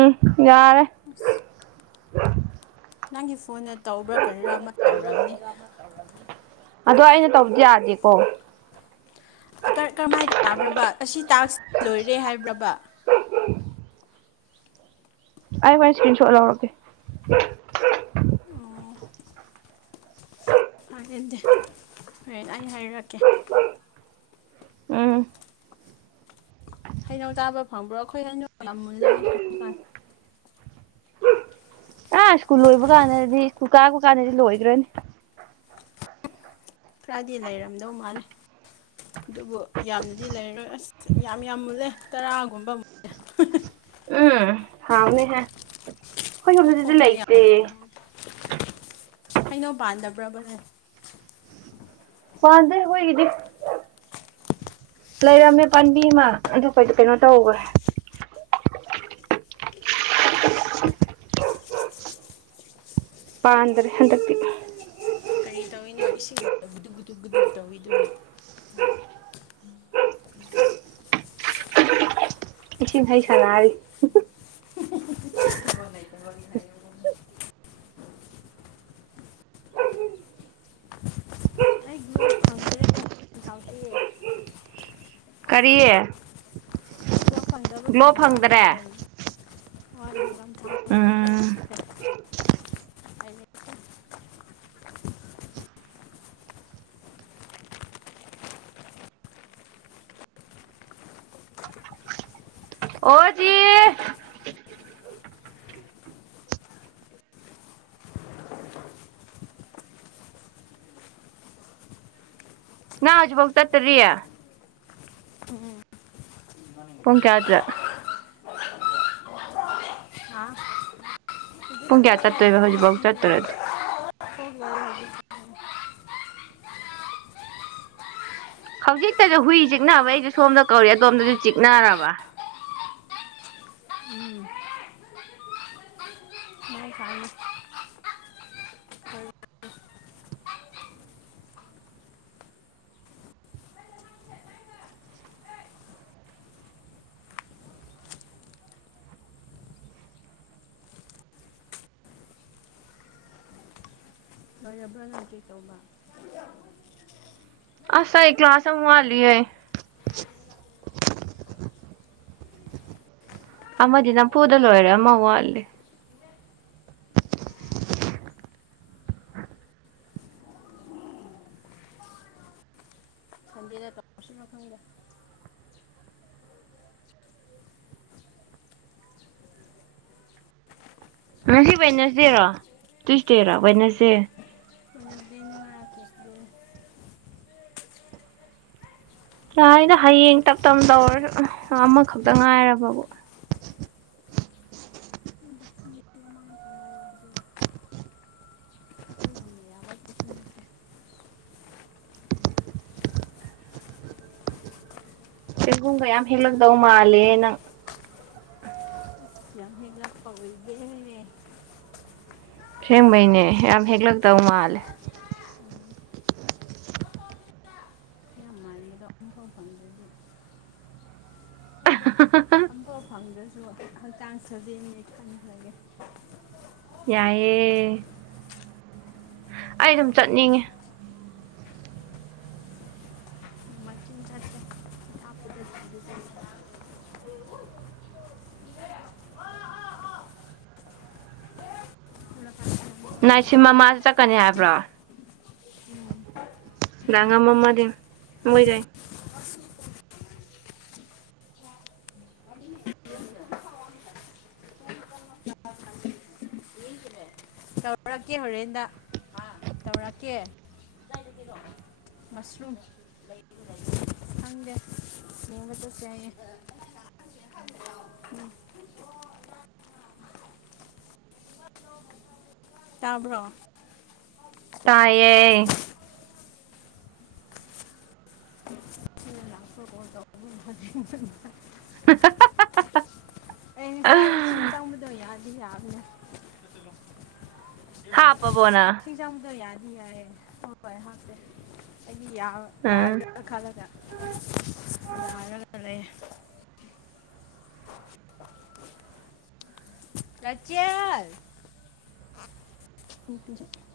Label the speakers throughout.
Speaker 1: ꯎꯝ ꯌꯥꯔꯦ
Speaker 2: ꯑꯁ
Speaker 1: [unintelligible]
Speaker 2: ꯅꯪꯒꯤ ꯐꯣꯟꯅ ꯇꯧꯕ꯭ꯔꯥ ꯀꯔꯤꯔꯥ ꯑꯃ ꯇꯧꯔꯝꯅꯤ
Speaker 1: ꯑꯗꯣ ꯑꯩꯅ ꯇꯧꯕꯗꯤ ꯌꯥꯗꯦꯀꯣ
Speaker 2: ꯀ ꯀꯔꯝꯃꯥꯏꯅ ꯇꯥꯕ꯭ꯔꯕ ꯑꯁꯤ ꯇꯥꯛꯁ ꯂꯣꯏꯔꯦ ꯍꯥꯏꯕ꯭ꯔꯥꯕ
Speaker 1: ꯑꯩꯥ ꯍꯣꯔꯦꯟ ꯁꯀ꯭ꯔꯤꯟꯁꯣꯠ ꯂꯧꯔꯛꯀꯦ
Speaker 2: ꯑꯣ [unintelligible] ꯍꯨꯔꯦꯟ ꯑꯩ ꯍꯥꯏꯔꯛꯀꯦ
Speaker 1: ꯎꯝ
Speaker 2: ꯍꯩꯅꯧ ꯆꯥꯕ ꯐꯪꯕ꯭ꯔꯣ ꯑꯈꯣꯏ ꯍꯩꯅꯧ ꯌꯥꯝ ꯃꯨꯜꯂꯦ ꯉ [unintelligible]
Speaker 1: ꯑꯥ ꯁ꯭ꯀꯨꯜ ꯂꯣꯏꯕꯀꯥꯟꯗꯗꯤ ꯁ꯭ꯀꯨꯜ ꯀꯥꯔꯛꯄꯀꯥꯟꯗꯗꯤ ꯂꯣꯏꯒ꯭ꯔꯅꯤ
Speaker 2: ꯈ꯭ꯔꯗꯤ ꯂꯩꯔꯝꯗꯧ ꯃꯥꯜꯂꯦ ꯗꯨꯕꯨ ꯌꯥꯝꯅꯗꯤ ꯂꯩꯔꯣꯏ ꯑꯁ ꯌꯥꯝ ꯌꯥꯝ ꯃꯨꯜꯂꯦ ꯇꯔꯥꯒꯨꯝꯕ
Speaker 1: ꯎꯝ ꯍꯥꯎꯅꯤꯍꯦ ꯈꯣꯏ ꯁꯣꯝꯗꯗꯤꯗꯤ
Speaker 2: ꯃꯈꯣꯡꯗ
Speaker 1: ꯂꯩꯇꯦ
Speaker 2: ꯌꯥꯝ ꯂꯩꯍꯧꯗꯦ ꯍꯩꯅꯧ ꯄꯥꯟꯗꯕ꯭ꯔꯕ ꯅꯣꯏ
Speaker 1: ꯄꯥꯟꯗꯦ ꯍꯣꯏꯒꯤꯗꯤ ꯂꯩꯔꯝꯃꯦ ꯄꯥꯟꯕꯤ ꯃꯥ ꯑꯗꯨ ꯀꯩꯗꯣ ꯀꯩꯅꯣ ꯇꯧꯒ꯭ꯔꯦ ꯄꯥꯟꯗꯔꯦ ꯍꯟꯗꯛꯇꯤ
Speaker 2: ꯀꯔꯤ ꯇꯧꯋꯤꯅꯣ ꯏꯁꯤꯡ ꯒꯨꯗꯨꯛ-ꯒꯨꯗꯨꯛ-ꯒꯗꯨꯛ ꯇꯧꯋꯤꯗꯨꯅ
Speaker 1: ꯏꯁꯤꯡ ꯍꯩ ꯁꯥꯟꯅꯥꯔꯤ
Speaker 2: ꯊꯕꯛ ꯂꯩꯇꯕꯒꯤ ꯍꯩ ꯑꯩ ꯒ꯭ꯂꯣꯞ ꯐꯪꯗ꯭ꯔꯦ [unintelligible]
Speaker 1: ꯀꯔꯤ
Speaker 2: [unintelligible] ꯐꯪꯗꯕꯒꯤ
Speaker 1: ꯒ꯭ꯂꯣ
Speaker 2: ꯍꯪꯒꯥꯝ
Speaker 1: ꯐꯪꯗ꯭ꯔꯦ
Speaker 2: ꯊꯥꯎ ꯑꯣꯏꯅ ꯑꯣꯏ ꯍꯪꯒꯝ
Speaker 1: ꯎꯝ
Speaker 2: [unintelligible]
Speaker 1: ꯑꯣꯖꯤ ꯅꯪ ꯍꯧꯖꯤꯛꯐꯧ ꯆꯠꯇ꯭ꯔꯤ ꯄꯨꯡ ꯀꯌꯥꯗ꯭ꯔꯥ ꯄꯨꯡ ꯀꯌꯥ
Speaker 2: ꯑꯦ
Speaker 1: ꯆꯠꯇꯣꯏꯕ ꯍꯧꯖꯤꯛꯕꯧ
Speaker 2: ꯆꯠꯄꯅꯤꯅ
Speaker 1: ꯆꯠꯇ꯭ꯔꯗꯤ
Speaker 2: ꯊꯣꯛ ꯂꯣꯏꯔꯦ ꯍꯧꯖꯤꯛ
Speaker 1: ꯍꯧꯖꯤꯛꯇꯖꯨ ꯍꯨꯏ ꯆꯤꯛꯅꯕꯒꯤ ꯑꯩꯖꯨ ꯁꯣꯝꯗ ꯀꯧꯔꯤ ꯑꯗꯣꯝꯗꯖꯨ ꯆꯤꯛꯅꯔꯕ
Speaker 2: ꯎꯝ [unintelligible] ꯂꯣꯏꯔꯕ꯭ꯔꯥ ꯅꯪ ꯆꯦꯛ ꯇꯧꯕ [unintelligible]
Speaker 1: ꯑꯁ ꯑꯩ ꯀ꯭ꯂꯥꯁ ꯑꯝ ꯋꯥꯠꯂꯤꯌꯩ ꯑꯃꯗꯤ ꯅꯝꯐꯨꯗ ꯂꯣꯏꯔꯦ ꯑꯃ ꯋꯥꯠꯂꯤ
Speaker 2: ꯁꯟꯗꯦꯗ ꯇꯧꯔꯁꯤꯔ ꯈꯪꯗꯦ
Speaker 1: ꯉꯁꯤ ꯋꯥꯏꯅ꯭ꯁꯗꯦꯔꯣ ꯇꯨꯏꯁꯗꯦꯔꯥ ꯋꯥꯏꯅ꯭ꯁꯗꯦ
Speaker 2: ꯋꯥꯏꯅ꯭ꯁꯗꯦꯅꯦ [unintelligible]
Speaker 1: ꯌꯥꯏꯗ ꯍꯌꯦꯡ ꯇꯞ ꯇꯞ ꯇꯧꯔꯖꯨ ꯑꯃꯈꯛꯇ ꯉꯥꯏꯔꯕꯕꯨ
Speaker 2: ꯅꯨꯃꯤꯠ ꯑꯃ ꯉꯥꯛꯇ ꯉꯥꯏꯔꯕꯗꯨ ꯑꯩꯈꯣꯏꯒꯨꯝꯕ ꯌꯥꯕ ꯀꯩꯁꯨ ꯅꯠꯇꯦ
Speaker 1: ꯆꯦꯡꯒꯨꯡꯒ ꯌꯥꯝ ꯍꯦꯛꯂꯛꯗꯧ ꯃꯜꯂꯦ ꯅꯪ
Speaker 2: ꯌꯥꯝ ꯍꯦꯛꯂꯛ ꯇꯧꯔꯤꯒꯦ
Speaker 1: ꯁꯦꯡꯕꯩꯅꯦ ꯌꯥꯝ ꯍꯦꯛꯂꯛꯇꯧ ꯃꯥꯜꯂꯦ
Speaker 2: ꯑꯗꯨ ꯐꯥꯎ ꯐꯪꯗ꯭ꯔꯗꯤ ꯍꯣꯏꯗ
Speaker 1: [unintelligible]
Speaker 2: ꯑꯝꯐꯥꯎ ꯐꯪꯗ꯭ꯔꯁꯨ ꯍꯛꯆꯥꯡ ꯁꯥꯖꯦꯟꯅꯦ ꯈꯟꯈ꯭ꯔꯒꯦ
Speaker 1: ꯌꯥꯏꯌꯦ ꯑꯩꯗꯨꯝ ꯆꯠꯅꯤꯡꯉꯦ
Speaker 2: ꯃꯥꯏ ꯆꯤꯟ ꯆꯠꯁꯦ ꯑꯊꯥꯞꯄꯗ [unintelligible]
Speaker 1: [unintelligible] ꯃꯥꯁꯨ ꯆꯠꯀꯅꯤ ꯍꯥꯏꯕ꯭ꯔꯣ
Speaker 2: ꯎꯝ
Speaker 1: [unintelligible] ꯃꯣꯏꯗꯩ
Speaker 2: [unintelligible] ꯇꯧꯔꯛꯀꯦ ꯍꯣꯔꯦꯟꯗ ꯍꯥ ꯇꯧꯔꯛꯀꯦ ꯀꯗꯥꯏꯗꯒꯤꯅꯣ ꯃꯁꯔꯨꯝ [unintelligible] ꯈꯪꯗꯦ ꯌꯦꯡꯕ ꯆꯠꯁꯦ ꯍꯥꯏꯌꯦ ꯇꯥꯕ꯭ꯔꯣ
Speaker 1: ꯇꯥꯏꯌꯦ
Speaker 2: [unintelligible] [unintelligible]
Speaker 1: [unintelligible]
Speaker 2: ꯑꯩ ꯉꯁꯥꯏ ꯏꯁꯤꯡ ꯆꯪꯕꯗꯣ ꯌꯥꯗꯤ ꯌꯥꯕꯅꯦ
Speaker 1: ꯍꯥꯥꯞꯄꯕꯣ ꯅꯪ
Speaker 2: [unintelligible] ꯌꯥꯗꯤ ꯌꯥꯏꯌꯦ ꯍꯣꯏ ꯍꯣꯏ ꯍꯥꯞꯇꯦ ꯑꯩꯗꯤ ꯌꯥꯔ
Speaker 1: ꯎꯝ
Speaker 2: ꯌꯥꯒꯗ꯭ꯔ ꯈꯜꯂꯒ ꯌꯥꯔꯒ ꯂꯩꯌꯦ ꯔꯩꯆꯦꯜ [unintelligible]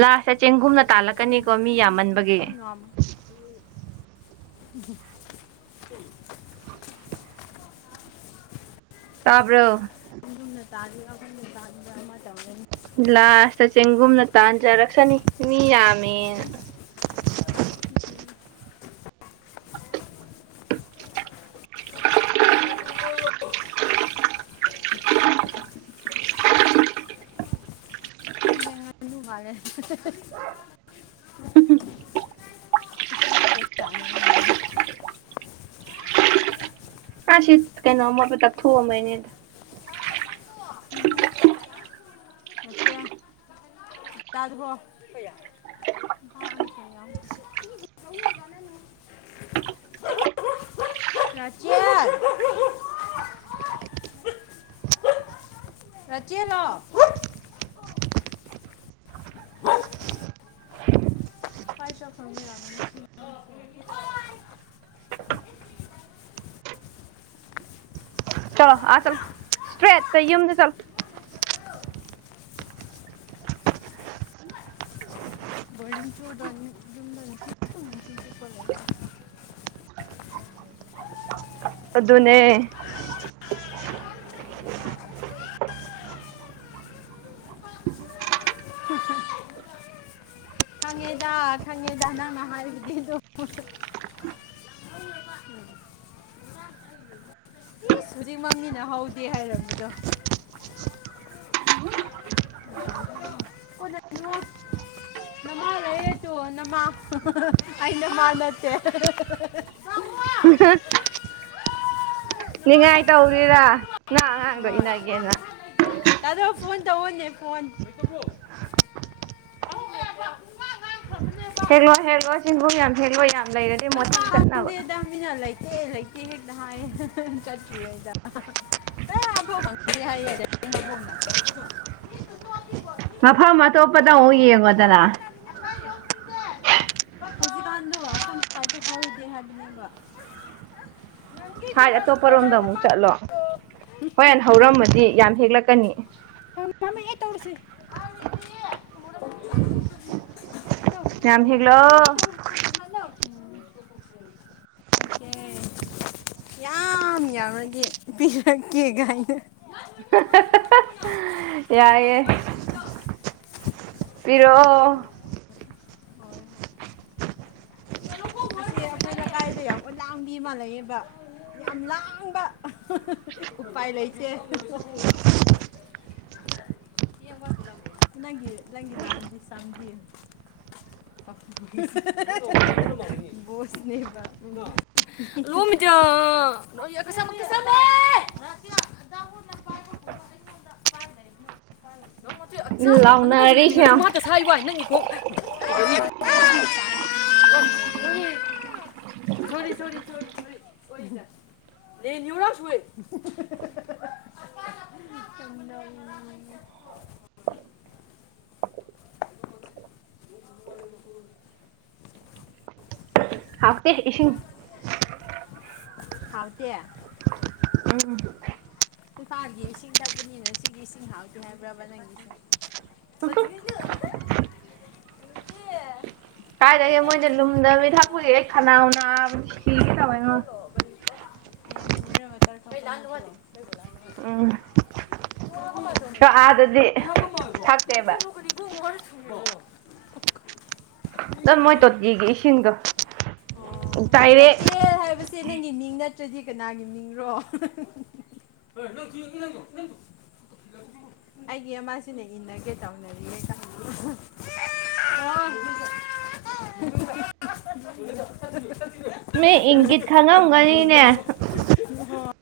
Speaker 1: ꯂꯥꯁꯇ ꯆꯦꯡꯒꯨꯝꯅ ꯇꯥꯜꯂꯛꯀꯅꯤꯀꯣ ꯃꯤ ꯌꯥꯝꯃꯟ
Speaker 2: [unintelligible] [unintelligible] [inaudible]
Speaker 1: ꯇꯥꯕ꯭ꯔꯣ
Speaker 2: ꯇꯥꯖꯕ ꯇꯥꯖꯕ ꯑꯃ ꯇꯧꯔꯦ
Speaker 1: ꯂꯥꯁꯇ ꯆꯦꯡꯒꯨꯝꯅ ꯇꯥꯟꯖꯔꯛꯁꯅꯤ ꯃꯤ ꯌꯥꯝꯃꯦ
Speaker 2: [unintelligible] ꯏꯁꯤꯡ ꯉꯛꯇ ꯆꯥꯅꯕ ꯃꯥꯂꯦ
Speaker 1: ꯑꯥ ꯁꯤ ꯀꯩꯅꯣ ꯑꯃꯣꯠꯄ ꯇꯛꯊ ꯑꯝꯕꯩꯅꯦ
Speaker 2: [unintelligible] ꯑꯆꯥ ꯌꯥꯖꯕ꯭ꯔꯣ [unintelligible] [unintelligible] ꯉꯆ ꯌꯥ ꯔꯆꯤꯂꯣ [unintelligible]
Speaker 1: ꯆꯂꯣ ꯑꯥ ꯆ ꯁꯇ꯭ꯔꯦꯠꯇ ꯌꯨꯝꯗ ꯆꯠꯂꯣ
Speaker 2: [unintelligible]
Speaker 1: ꯑꯗꯨꯅꯦ
Speaker 2: ꯈꯪꯉꯦꯗ ꯈꯪꯉꯦꯗ ꯅꯪꯅ ꯍꯥꯏꯕꯕꯗꯤ ꯑꯗꯨ ꯎꯝ ꯑꯤꯁ ꯍꯧꯖꯤꯛꯃꯛꯅꯤꯅ ꯍꯧꯗꯦ ꯍꯥꯏꯔꯝꯕꯗꯣ ꯑꯣ ꯀꯣꯟꯅꯅꯣ ꯑꯆꯣ ꯅꯃꯥ ꯑꯩ ꯅꯃꯥ ꯅꯠꯇꯦ
Speaker 1: ꯑꯍ ꯅꯤꯡꯉꯥꯏ ꯇꯧꯔꯤꯔꯥ ꯅꯪ ꯑꯉꯥꯡꯗꯣ ꯏꯟꯅꯒꯦꯅ
Speaker 2: ꯇꯥꯗꯣ ꯐꯣꯟ ꯇꯧꯑꯣꯅꯦ ꯐꯣꯟ [unintelligible]
Speaker 1: ꯍꯦꯛꯂꯣ ꯍꯦꯛꯂꯣ ꯍꯦꯛꯂꯣ ꯌꯥꯝ ꯍꯦꯛꯂꯣ ꯌꯥꯝ ꯂꯩꯔꯗꯤ ꯃꯣꯢꯊꯪ ꯆꯠꯅꯕ
Speaker 2: ꯃꯤꯅ ꯂꯩꯇꯦ ꯂꯩꯇꯦ ꯍꯦꯛꯇ ꯍꯥꯏꯌꯦ ꯆꯠꯇ꯭ꯔꯤꯉꯩꯗ [unintelligible]
Speaker 1: ꯃꯐꯝ ꯑꯇꯣꯞꯄꯗ ꯑꯃꯨꯛ ꯌꯦꯡꯉꯣꯗꯅ
Speaker 2: ꯍꯧꯖꯤꯛ ꯀꯥꯟꯗꯣ ꯁꯤꯕꯥꯥꯟꯗꯕ ꯀꯃꯥꯏꯗꯣ ꯍꯧꯒꯦ ꯍꯥꯏꯕꯅꯦꯕ
Speaker 1: ꯍꯥꯏ ꯑꯇꯣꯞꯄꯔꯣꯝꯗ ꯑꯃꯨꯛ ꯆꯠꯂꯣ ꯍꯣꯔꯦꯟ ꯍꯧꯔꯝꯃꯗꯤ ꯌꯥꯝ ꯍꯦꯛꯂꯛꯀꯅꯤ
Speaker 2: ꯌꯥꯝꯃꯛꯑꯦ ꯇꯧꯔꯤꯁꯦ ꯑꯣꯀꯦ
Speaker 1: ꯌꯥꯝ ꯍꯦꯛꯂꯣ
Speaker 2: ꯇꯧꯔꯦ ꯃꯩꯇꯦ ꯌꯥꯝ ꯌꯥꯝꯔꯗꯤ ꯄꯤꯔꯛꯀꯦ ꯀꯥꯏꯅ
Speaker 1: [unintelligible] ꯌꯥꯏꯑꯦ ꯄꯤꯔꯣꯑꯣ
Speaker 2: ꯑꯁꯤ ꯑꯩꯈꯣꯏ ꯂꯩꯀꯥꯏꯗ ꯌꯥꯝ ꯎꯂꯥꯝꯕꯤ ꯃꯥꯜꯂꯛꯑꯦꯕ ꯌꯥꯝ ꯂꯥꯡꯕ ꯎꯄꯥꯏ ꯂꯩꯇꯦ ꯅꯪ ꯅꯪꯒꯤ ꯂꯥꯟꯗꯤ ꯁꯝꯗꯤ ꯕꯣꯁꯅꯦꯕ ꯂꯣꯃꯤꯇ ꯀꯁꯝ ꯀꯁꯝꯃꯦ ꯅ ꯄꯥꯏꯕꯒꯨꯝꯕ ꯑꯩꯉꯣꯟꯗ
Speaker 1: ꯂꯥꯎꯅꯔꯤꯁꯦ ꯌꯦꯡꯉꯣ
Speaker 2: ꯄꯥꯏꯅꯔꯤ [unintelligible] [inaudible] ꯁꯣꯔꯤ ꯁꯣꯔꯤ ꯁꯣꯔꯤ ꯁꯣꯔꯤ ꯁꯣꯔꯤ [unintelligible] [unintelligible] [inaudible]
Speaker 1: ꯍꯥꯎꯇꯦ ꯏꯁꯤꯡ
Speaker 2: ꯍꯥꯎ ꯇꯦ
Speaker 1: ꯎꯝ
Speaker 2: ꯏꯝꯐꯥꯜꯒꯤ ꯏꯁꯤꯡ ꯊꯛꯄꯅꯤꯅ ꯁꯤꯒꯤ ꯏꯁꯤꯡ ꯍꯞꯇꯦ ꯍꯥꯏꯕ꯭ꯔꯕ ꯅꯪꯒꯤꯁꯦ [unintelligible]
Speaker 1: ꯀꯥꯏꯗꯒꯦ ꯃꯣꯏꯗꯤ ꯂꯨꯝꯗꯕꯤ ꯊꯥꯛꯄꯒꯤ ꯑꯩ ꯈꯅꯥꯎ ꯅꯥꯕꯅ ꯁꯤꯒꯦ ꯇꯧꯑꯦꯉꯣ
Speaker 2: ꯅꯤꯀꯣ ꯃꯤꯅꯤꯔꯦꯜ ꯋꯇꯔ ꯊꯛꯄ꯭ꯔꯣ
Speaker 1: ꯎꯝ ꯈꯣꯏ ꯑꯥꯗꯗꯤ ꯊꯛꯇꯦꯕ
Speaker 2: ꯀꯔꯤ [unintelligible]
Speaker 1: ꯅꯟ ꯃꯣꯏ ꯇꯣꯠꯇꯤꯒꯤ ꯏꯁꯤꯡꯗꯣ
Speaker 2: ꯑꯣ
Speaker 1: ꯗꯥꯏꯔꯦꯛ
Speaker 2: ꯔꯆꯦꯜ ꯍꯥꯏꯕꯁꯤ ꯏꯆꯦ ꯅꯪꯒꯤ ꯃꯤꯡ ꯅꯠꯇ꯭ꯔꯗꯤ ꯀꯅꯥꯒꯤ ꯃꯤꯡꯔꯣ [unintelligible] ꯑꯩꯒꯤ ꯑꯃꯁꯤꯅ ꯏꯟꯅꯒꯦ ꯇꯧꯅꯔꯤꯑ ꯀ [inaudible] [inaudible] [inaudible]
Speaker 1: ꯃꯩ ꯏꯪꯒꯤꯠ ꯈꯪꯉꯝꯒꯅꯤꯅꯦ
Speaker 2: [inaudible]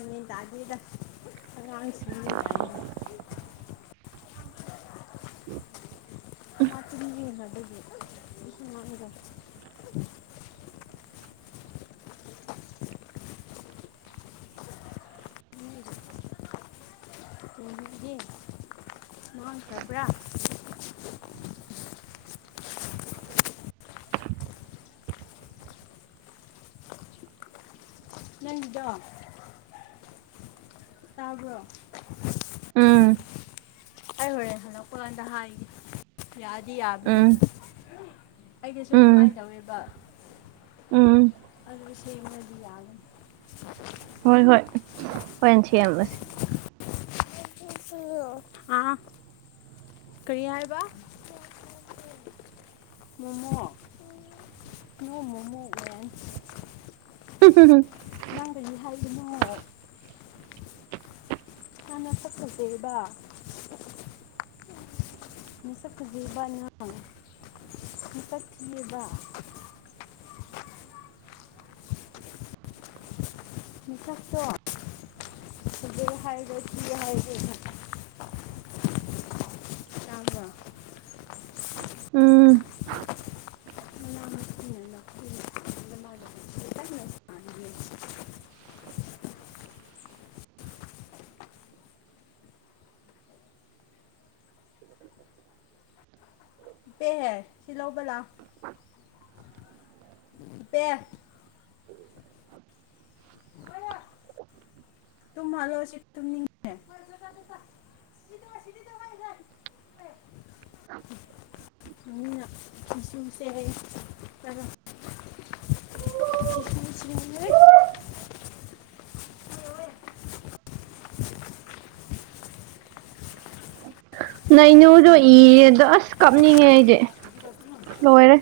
Speaker 2: [inaudible] ꯑꯉꯥꯡ ꯁꯤꯅꯤ ꯀꯥꯏꯅ ꯇꯤꯡ ꯍꯥꯗꯗꯣ ꯃꯥꯡꯈ꯭ꯔꯕ꯭ꯔꯥ ꯅꯪꯒꯤꯗꫭ ꯇꯥꯕꯔꯣ
Speaker 1: ꯎꯝ
Speaker 2: ꯑꯩ ꯍꯣꯔꯦꯟ ꯍꯜꯂꯛꯄ ꯀꯥꯟꯗ ꯍꯥꯏꯒꯦ ꯌꯥꯗꯤ ꯌꯥꯕꯅꯦ
Speaker 1: ꯎꯝ
Speaker 2: ꯑꯩꯒꯤꯁꯨ
Speaker 1: ꯎꯝ
Speaker 2: ꯑꯗꯨꯃꯥꯏꯅ ꯇꯧꯋꯦꯕ
Speaker 1: ꯎꯝ
Speaker 2: ꯑꯗꯨ [inaudible]
Speaker 1: ꯍꯣꯏ ꯍꯣꯏ ꯍꯣꯏ ꯁꯦꯝꯃꯁꯦ
Speaker 2: ꯑꯥ ꯀꯔꯤ ꯍꯥꯏꯔꯤꯕ ꯃꯣꯃꯣ ꯅ ꯃꯣꯃꯣ ꯑꯣꯏꯅ
Speaker 1: [unintelligible]
Speaker 2: ꯅꯪ ꯀꯔꯤ ꯍꯥꯏꯕꯅꯣ ꯅꯁꯛ ꯐꯖꯩꯕ ꯃꯁꯛ ꯐꯖꯩꯕ ꯅꯪ ꯃꯁꯛ ꯊꯤꯋꯦꯕ ꯅꯁꯛꯇꯣ [inaudible] ꯇꯕ꯭ꯔꯥ
Speaker 1: ꯎꯝ
Speaker 2: [inaudible] ꯄꯦꯍꯦ ꯁꯤ ꯂꯧꯕ ꯂꯥꯛꯎ ꯄꯦ ꯇꯨꯝꯍꯜꯂꯣ ꯁꯤ ꯇꯨꯝꯅꯤꯡ ꯃꯃꯤꯅ ꯏꯁꯨꯁꯦ ꯍꯩ [inaudible]
Speaker 1: ꯅꯩꯅꯨꯗꯣ ꯏꯔꯗ ꯑꯁ ꯀꯞꯅꯤꯡꯉꯦ ꯑꯩꯗꯤ ꯂꯣꯏꯔꯦ